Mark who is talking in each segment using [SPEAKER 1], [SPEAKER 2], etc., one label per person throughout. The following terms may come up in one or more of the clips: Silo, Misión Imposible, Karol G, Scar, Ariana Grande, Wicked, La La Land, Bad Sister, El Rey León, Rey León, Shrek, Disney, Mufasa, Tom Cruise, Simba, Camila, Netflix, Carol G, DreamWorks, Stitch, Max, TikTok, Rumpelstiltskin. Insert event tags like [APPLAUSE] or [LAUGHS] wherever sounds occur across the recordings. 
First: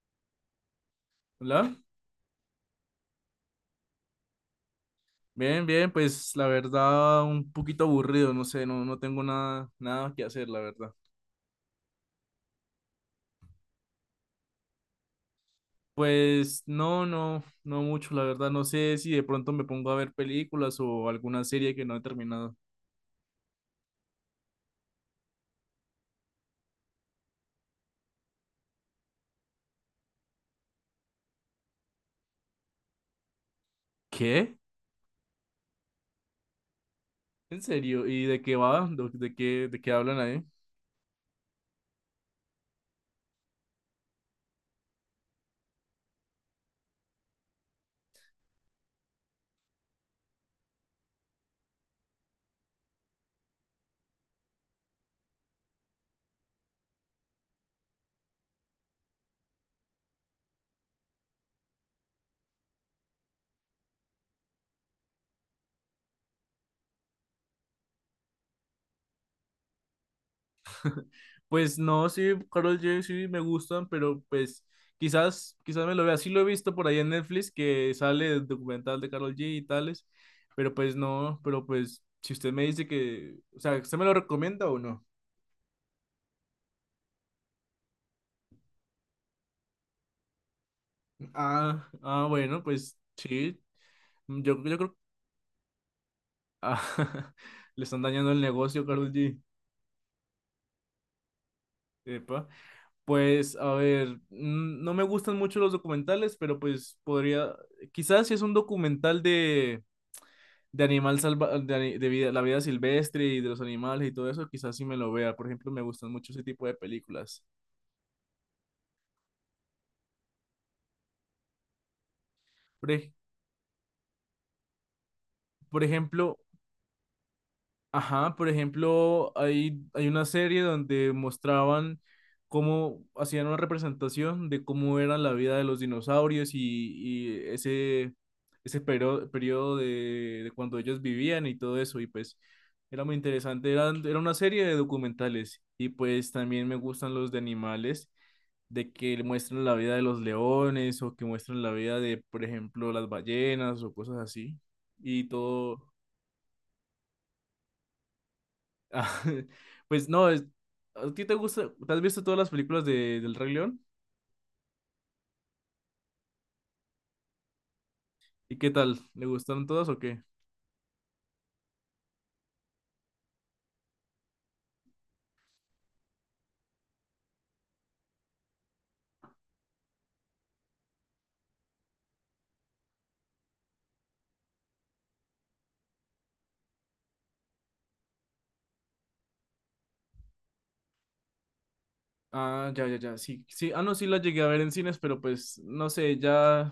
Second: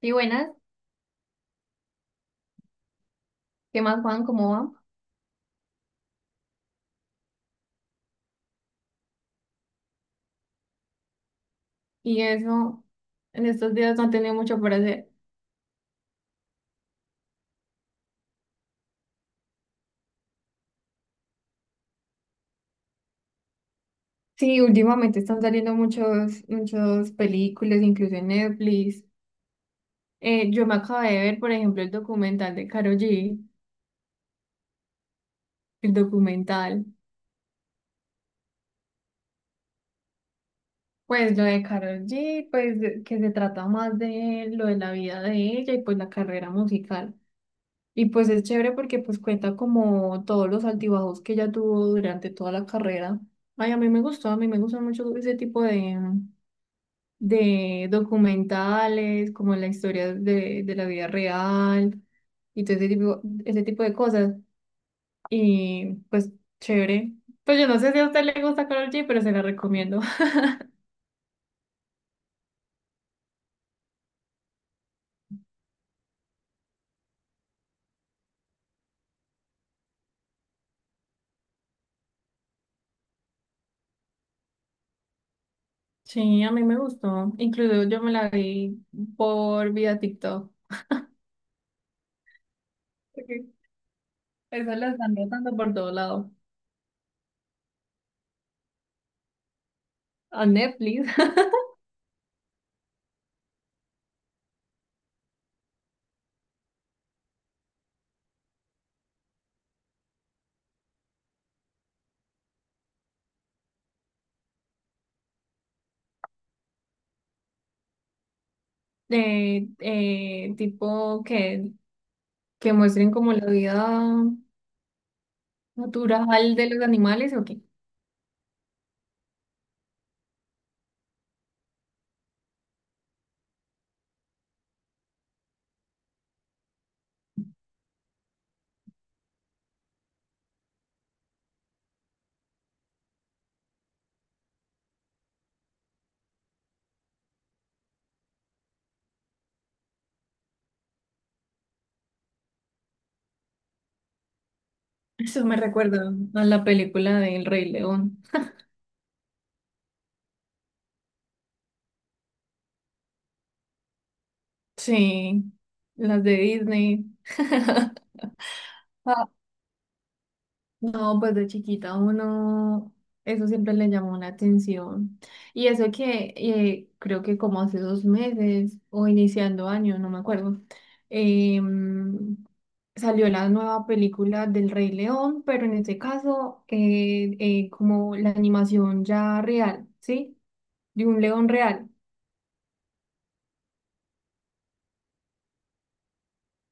[SPEAKER 1] Y buenas,
[SPEAKER 2] Hola,
[SPEAKER 1] ¿qué más, Juan? ¿Cómo va?
[SPEAKER 2] bien, bien, pues la verdad un poquito aburrido, no sé, no, no tengo nada, nada que hacer, la verdad.
[SPEAKER 1] Y eso, en estos días no han tenido mucho por hacer.
[SPEAKER 2] Pues no, no, no mucho, la verdad, no sé si de pronto me pongo a ver películas o alguna serie que no he terminado.
[SPEAKER 1] Sí, últimamente están saliendo muchas películas, incluso en Netflix. Yo me acabé de ver, por ejemplo, el documental de Karol G,
[SPEAKER 2] ¿Qué?
[SPEAKER 1] el documental.
[SPEAKER 2] ¿En serio? ¿Y de qué va? ¿De qué hablan ahí?
[SPEAKER 1] Pues lo de Karol G, pues que se trata más de lo de la vida de ella y pues la carrera musical. Y pues es chévere porque pues cuenta como todos los altibajos que ella tuvo durante toda la carrera. Ay, a mí me gustó, a mí me gusta mucho ese tipo de documentales, como la historia de la vida real y todo ese ese tipo de cosas. Y pues chévere. Pues yo no sé si a usted le gusta Karol G, pero se la recomiendo. [LAUGHS]
[SPEAKER 2] Pues no, sí, Carol G sí me gustan, pero pues quizás, quizás me lo vea. Sí lo he visto por ahí en Netflix que sale el documental de Carol G y tales, pero pues no, pero pues si usted me dice que, o sea, ¿usted me lo recomienda o no?
[SPEAKER 1] Sí, a mí me gustó. Incluso yo me la vi por vía TikTok.
[SPEAKER 2] Ah, ah, bueno, pues
[SPEAKER 1] Porque
[SPEAKER 2] sí, yo,
[SPEAKER 1] Eso
[SPEAKER 2] yo creo
[SPEAKER 1] la
[SPEAKER 2] que
[SPEAKER 1] están rotando por todo lado.
[SPEAKER 2] [LAUGHS] le están dañando el negocio, Carol G.
[SPEAKER 1] A Netflix. [LAUGHS]
[SPEAKER 2] Epa. Pues a ver, no me gustan mucho los documentales, pero pues podría, quizás si es un documental de animal salva, de, ani- de vida- la vida silvestre y de los animales y todo eso, quizás sí me lo vea. Por ejemplo, me gustan mucho ese tipo de películas.
[SPEAKER 1] Tipo que
[SPEAKER 2] Por,
[SPEAKER 1] muestren
[SPEAKER 2] ej-
[SPEAKER 1] como la vida
[SPEAKER 2] por ejemplo,
[SPEAKER 1] natural de los animales, ¿o qué?
[SPEAKER 2] ajá, por ejemplo, hay una serie donde mostraban cómo hacían una representación de cómo era la vida de los dinosaurios y ese periodo, periodo de cuando ellos vivían y todo eso. Y pues era muy interesante. Era una serie de documentales. Y pues también me gustan los de animales. De que le muestran la vida de los leones o que muestran la vida de, por ejemplo, las ballenas o cosas así. Y
[SPEAKER 1] Eso me
[SPEAKER 2] todo. [LAUGHS]
[SPEAKER 1] recuerda a la película de El Rey León.
[SPEAKER 2] Ah, pues no, ¿a ti te gusta? ¿Te has visto todas las películas del Rey León?
[SPEAKER 1] Sí, las de Disney. [LAUGHS]
[SPEAKER 2] ¿Y qué tal? ¿Le
[SPEAKER 1] Ah,
[SPEAKER 2] gustaron todas o qué?
[SPEAKER 1] no, pues de chiquita uno, eso siempre le llamó la atención. Y eso que creo que como hace 2 meses o iniciando año, no me acuerdo, em, salió la nueva película del Rey León, pero en este caso como la animación ya real, ¿sí? De un león real.
[SPEAKER 2] Ah, ya, ya, ya, sí, sí, ah, no, sí la llegué a ver en cines, pero pues, no sé, ya,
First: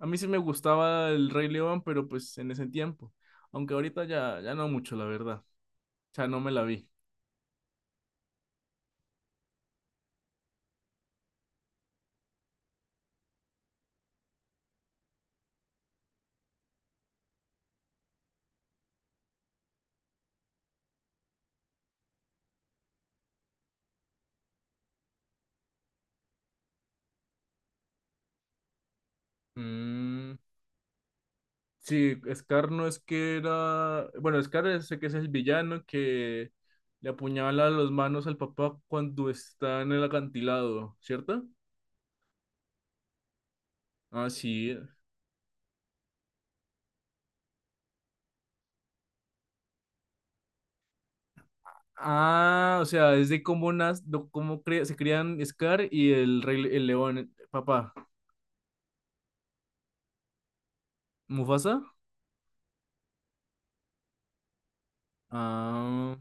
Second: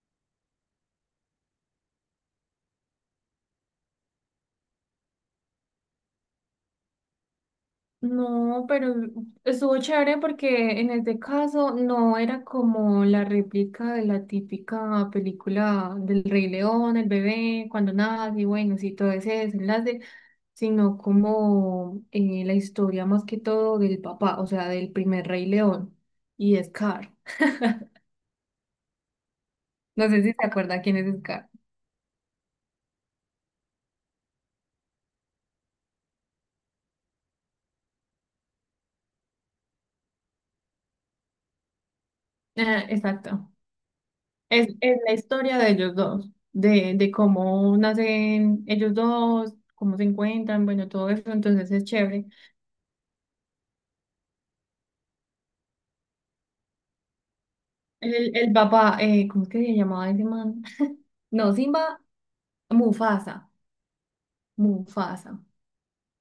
[SPEAKER 2] a mí sí me gustaba el Rey León, pero pues en ese tiempo, aunque ahorita ya, ya no mucho, la verdad, o sea, no me la vi.
[SPEAKER 1] No, pero estuvo chévere porque en este caso no era como la réplica de la típica película del Rey León, el bebé, cuando nace, y bueno, sí, todo ese desenlace, sino como la historia más que todo del papá, o sea, del primer Rey León y Scar. No sé si
[SPEAKER 2] Mm.
[SPEAKER 1] se acuerda quién es Scar.
[SPEAKER 2] Sí, Scar no es que era. Bueno, Scar sé que es el villano que le apuñala las manos al papá cuando está en el acantilado, ¿cierto?
[SPEAKER 1] Ah, exacto.
[SPEAKER 2] Ah,
[SPEAKER 1] Es,
[SPEAKER 2] sí.
[SPEAKER 1] es la historia de ellos dos, de cómo nacen ellos dos, cómo se encuentran, bueno, todo eso, entonces es chévere.
[SPEAKER 2] Ah, o sea, es de cómo se crían Scar y el rey el león. Papá.
[SPEAKER 1] El papá, ¿cómo es que se llamaba ese man? No,
[SPEAKER 2] ¿Mufasa?
[SPEAKER 1] Simba, Mufasa, Mufasa,
[SPEAKER 2] Ah,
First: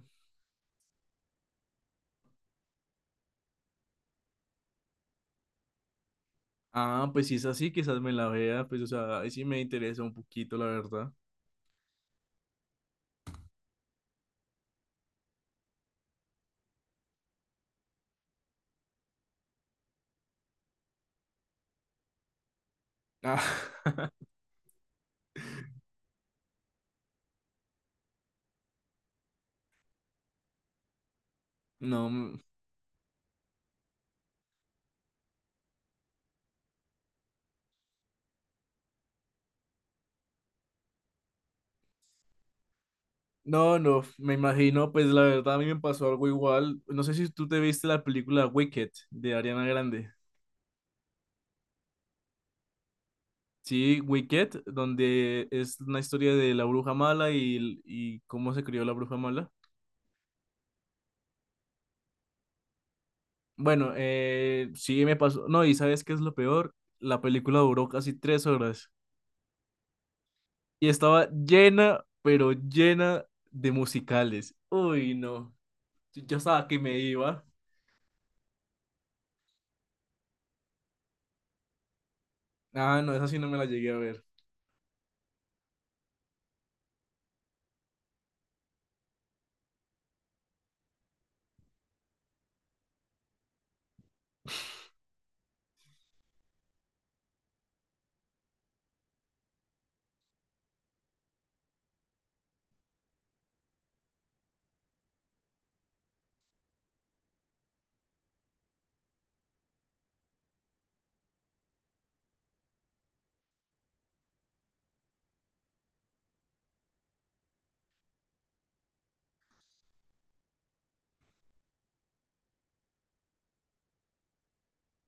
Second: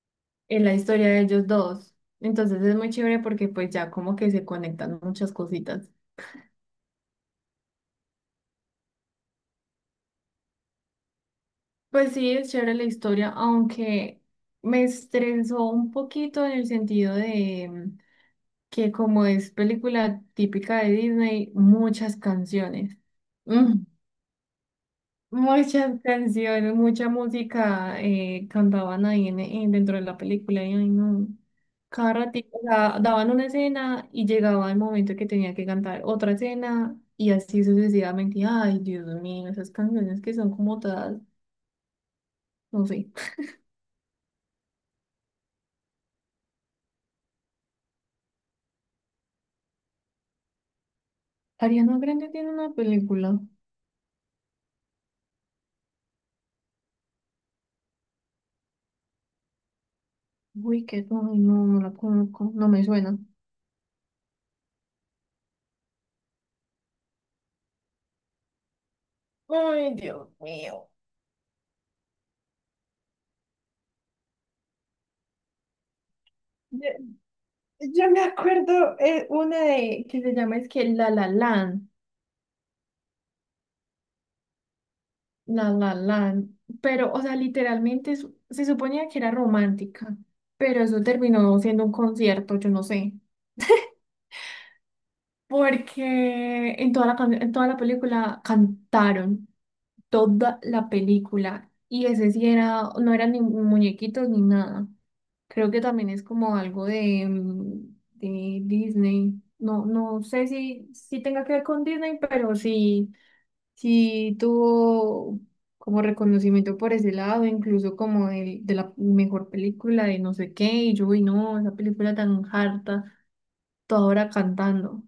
[SPEAKER 1] en la historia de ellos dos. Entonces es muy chévere porque pues ya como que se conectan muchas cositas.
[SPEAKER 2] ah, pues si es así, quizás me la vea. Pues, o sea, ahí sí me interesa un poquito, la verdad.
[SPEAKER 1] Pues sí, es chévere la historia, aunque me estresó un poquito en el sentido de mm, que como es película típica de Disney, muchas canciones.
[SPEAKER 2] Ah, [LAUGHS]
[SPEAKER 1] Muchas canciones, mucha música cantaban ahí dentro de la película y ay, no. Cada
[SPEAKER 2] no.
[SPEAKER 1] ratito, o sea, daban una escena y llegaba el momento que tenía que cantar otra escena y así sucesivamente. Ay, Dios mío, esas canciones que son como todas, no sé.
[SPEAKER 2] No, no, me imagino, pues la verdad a mí me pasó algo igual. No sé si tú te viste la película Wicked de Ariana Grande.
[SPEAKER 1] Ariana Grande tiene una película.
[SPEAKER 2] Sí, Wicked, donde es una historia de la bruja mala y cómo se crió la bruja mala.
[SPEAKER 1] Uy, qué ay, no, no la conozco, no me suena.
[SPEAKER 2] Bueno, sí me pasó. No, y ¿sabes qué es lo peor? La película duró casi 3 horas
[SPEAKER 1] Ay, Dios
[SPEAKER 2] y
[SPEAKER 1] mío.
[SPEAKER 2] estaba llena, pero llena de musicales. Uy, no, yo estaba que
[SPEAKER 1] Yo,
[SPEAKER 2] me iba.
[SPEAKER 1] yo me acuerdo una de que se llama es que La La Land.
[SPEAKER 2] Ah, no, esa sí no me la llegué a ver.
[SPEAKER 1] La La Land, pero, o sea, literalmente se suponía que era romántica, pero eso terminó siendo un concierto, yo no sé, porque en toda en toda la película cantaron, toda la película, y ese sí era, no eran ni muñequitos ni nada, creo que también es como algo de, de Disney, no, no sé si tenga que ver con Disney, pero sí. Sí tuvo como reconocimiento por ese lado, incluso como el, de la mejor película de no sé qué, y yo, uy, no, esa película tan harta, toda hora cantando,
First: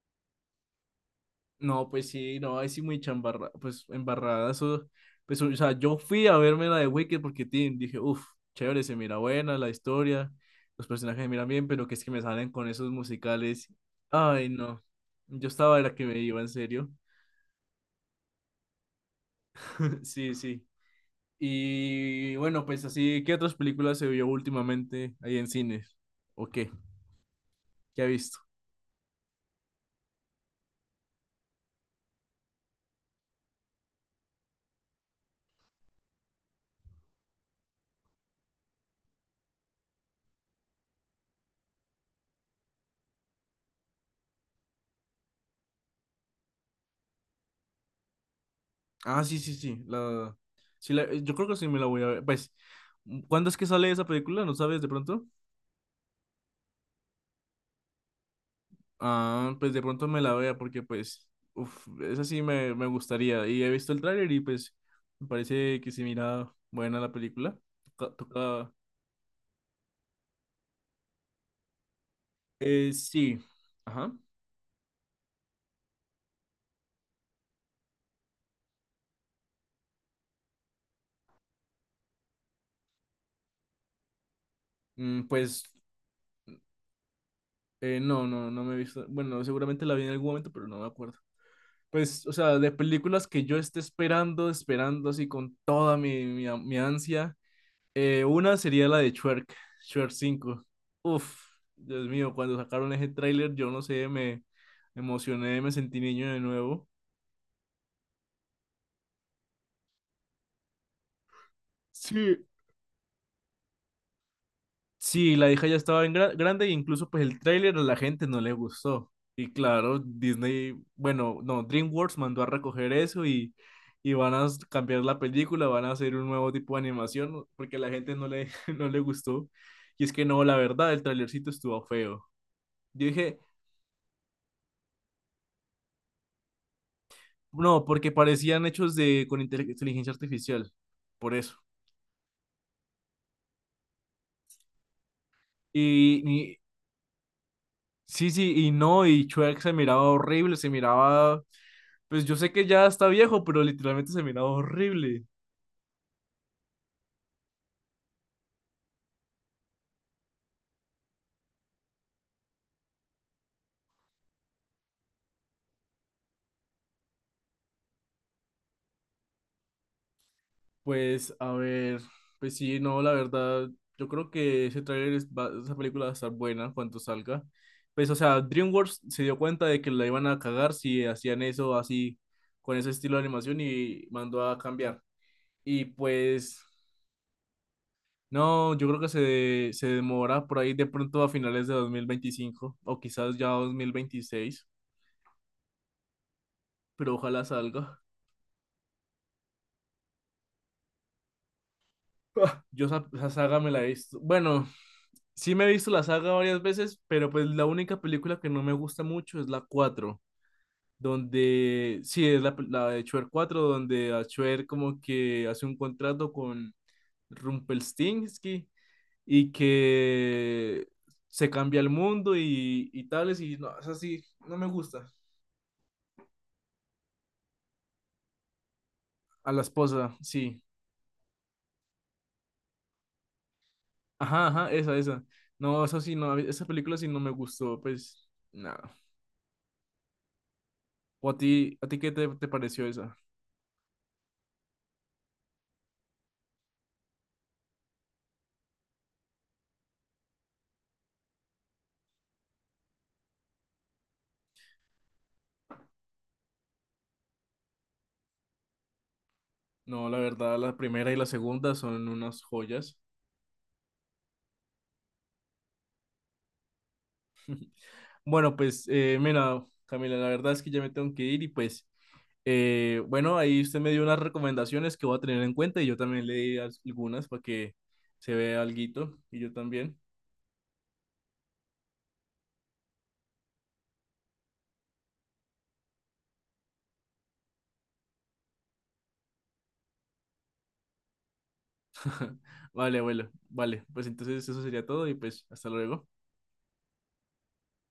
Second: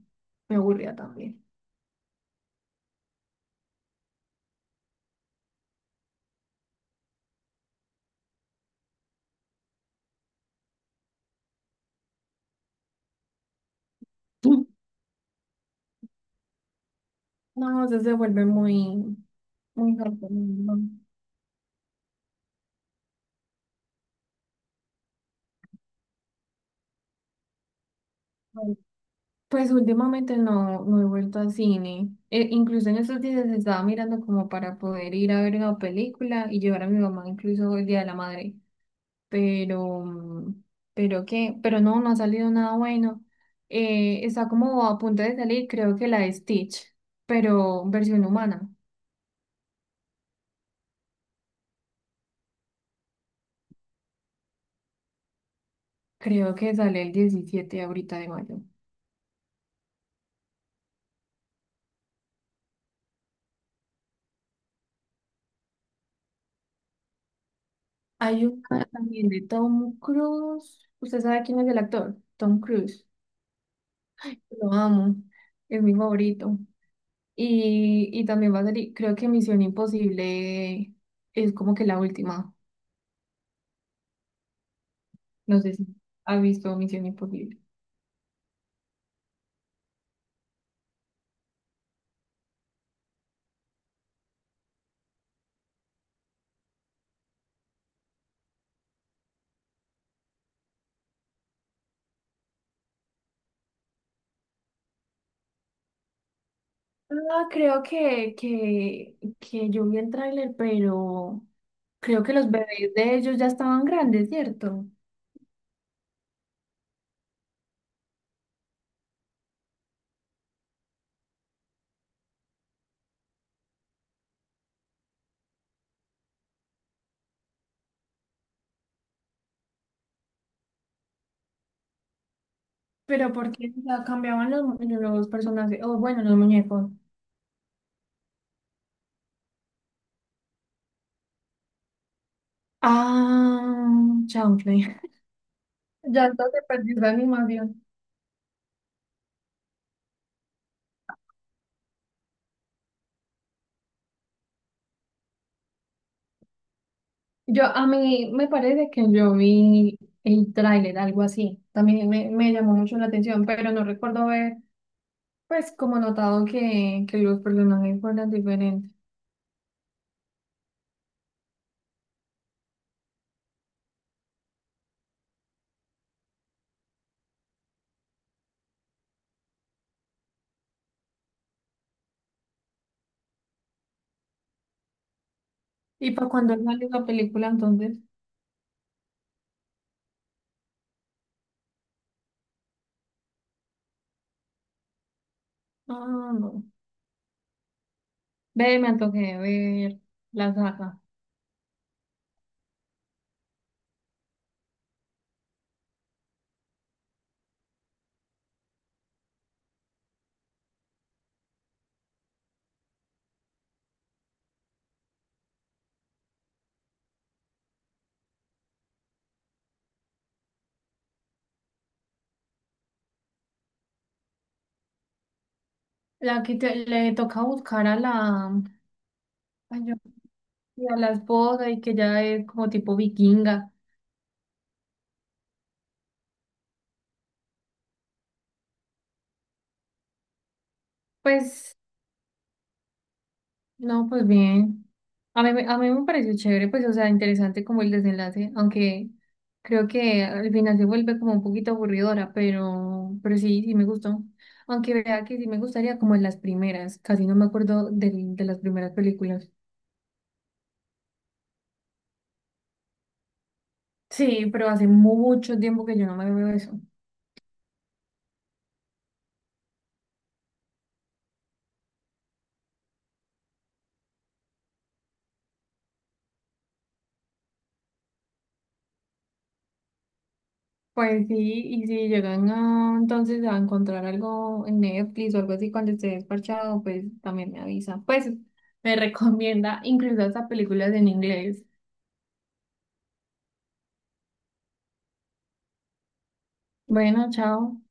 [SPEAKER 1] me aburría también.
[SPEAKER 2] No, pues sí, no, ahí sí muy chambarra, pues embarrada, eso, pues, o sea, yo fui a verme la de Wicked porque tin, dije, uff, chévere, se mira buena la historia, los personajes se miran bien, pero que es que me salen con esos musicales, ay, no,
[SPEAKER 1] [LAUGHS]
[SPEAKER 2] yo estaba era que me iba, en serio,
[SPEAKER 1] No, eso se vuelve muy
[SPEAKER 2] [LAUGHS]
[SPEAKER 1] harto,
[SPEAKER 2] sí, sí,
[SPEAKER 1] no, no.
[SPEAKER 2] y bueno, pues así, ¿qué otras películas se vio últimamente ahí en cines? ¿O qué? ¿Qué ha visto?
[SPEAKER 1] No. Pues últimamente no he vuelto al cine. E- incluso en estos días estaba mirando como para poder ir a ver una película y llevar a mi mamá incluso el Día de la Madre. Pero, mm, pero pero no, no ha salido nada bueno. Está como a punto de salir, creo que la de Stitch, pero versión humana.
[SPEAKER 2] Ah, sí, sí, sí, sí, yo creo que sí me la voy a ver, pues, ¿cuándo es que sale esa película? ¿No sabes de pronto?
[SPEAKER 1] Creo que sale el 17 ahorita de mayo.
[SPEAKER 2] Ah, pues de pronto me la vea porque pues, uf, esa sí me gustaría. Y he visto el tráiler y pues me parece que se mira buena la película. Toca,
[SPEAKER 1] Hay un ah, también de Tom Cruise. ¿Usted sabe quién es el actor? Tom Cruise.
[SPEAKER 2] sí, ajá.
[SPEAKER 1] Lo amo. Es mi favorito. Y también va a salir, creo que Misión Imposible es como que la última. No
[SPEAKER 2] Pues
[SPEAKER 1] sé si ha visto Misión Imposible.
[SPEAKER 2] no, no, no me he visto. Bueno, seguramente la vi en algún momento, pero no me acuerdo. Pues, o sea, de películas que yo esté esperando, esperando así con toda mi, mi, mi ansia. Una sería la de Shrek, Shrek 5. Uf, Dios mío, cuando sacaron ese tráiler, yo no sé, me emocioné, me sentí niño de nuevo.
[SPEAKER 1] Ah, creo que yo vi el tráiler, pero creo que
[SPEAKER 2] Sí.
[SPEAKER 1] los bebés de ellos ya estaban grandes, ¿cierto?
[SPEAKER 2] Sí, la hija ya estaba en grande e incluso pues el tráiler a la gente no le gustó. Y claro, Disney, bueno, no, DreamWorks mandó a recoger eso y van a cambiar la película, van a hacer un nuevo tipo de animación, ¿no?, porque a la gente no le, [LAUGHS] no le gustó. Y es que no, la verdad, el trailercito estuvo feo. Yo
[SPEAKER 1] Pero
[SPEAKER 2] dije,
[SPEAKER 1] porque cambiaban los personajes, o bueno, los muñecos.
[SPEAKER 2] no, porque parecían hechos de con inteligencia artificial, por eso.
[SPEAKER 1] Ah, chanfle.
[SPEAKER 2] Y,
[SPEAKER 1] Ya
[SPEAKER 2] y-
[SPEAKER 1] entonces perdí la animación.
[SPEAKER 2] sí, sí, y no, y Shrek se miraba horrible, se miraba, pues yo sé que ya está viejo, pero literalmente se miraba horrible.
[SPEAKER 1] Yo, a mí me parece que yo vi el tráiler, algo así. También me llamó mucho la atención, pero no recuerdo haber, pues, como notado que los personajes fueran diferentes.
[SPEAKER 2] Pues a ver, pues sí, no, la verdad, yo creo que ese tráiler, esa película va a estar buena cuando salga. Pues o sea, DreamWorks se dio cuenta de que la iban a cagar si hacían eso así, con ese estilo de animación y mandó a cambiar. Y
[SPEAKER 1] Y para cuando
[SPEAKER 2] pues
[SPEAKER 1] salió la película, entonces,
[SPEAKER 2] no, yo creo que se demora por ahí de pronto a finales de 2025 o quizás ya 2026,
[SPEAKER 1] ah, no.
[SPEAKER 2] pero ojalá salga.
[SPEAKER 1] Ve, me antojé de ver la saga.
[SPEAKER 2] [LAUGHS] Ah, yo esa, saga me la he visto. Bueno, sí me he visto la saga varias veces, pero pues la única película que no me gusta mucho es la cuatro, donde sí es la de Shrek 4 donde a Shrek como que hace un contrato con Rumpelstiltskin y que se cambia el mundo y tales, y no, es así, no me gusta.
[SPEAKER 1] La que le toca buscar a la,
[SPEAKER 2] A la
[SPEAKER 1] ay, yo-
[SPEAKER 2] esposa, sí.
[SPEAKER 1] a la esposa y que ya es como tipo vikinga.
[SPEAKER 2] Ajá, ajá, esa, esa. No, eso sí, no, esa película sí no me gustó, pues, nada. ¿O
[SPEAKER 1] Pues
[SPEAKER 2] a ti qué te pareció esa?
[SPEAKER 1] no, pues bien. A mí me pareció chévere, pues, o sea, interesante como el desenlace, aunque creo que al final se vuelve como un poquito aburridora, pero sí, sí me gustó. Aunque vea que sí me gustaría como en las primeras, casi no me acuerdo de las primeras películas.
[SPEAKER 2] No, la verdad, la primera y la segunda son unas joyas.
[SPEAKER 1] Sí, pero hace mucho tiempo que yo no me veo eso.
[SPEAKER 2] Bueno, pues, mira, Camila, la verdad es que ya me tengo que ir y pues, bueno, ahí usted me dio unas recomendaciones que voy a tener en cuenta y yo también le di algunas para que se vea alguito y yo también.
[SPEAKER 1] Pues sí, y si llegan a, entonces a encontrar algo en Netflix o algo así cuando esté desparchado, pues también me avisa. Pues me [LAUGHS] recomienda incluso hasta películas en inglés.
[SPEAKER 2] Vale, bueno, vale, pues entonces eso sería todo y pues, hasta luego.
[SPEAKER 1] Bueno, chao.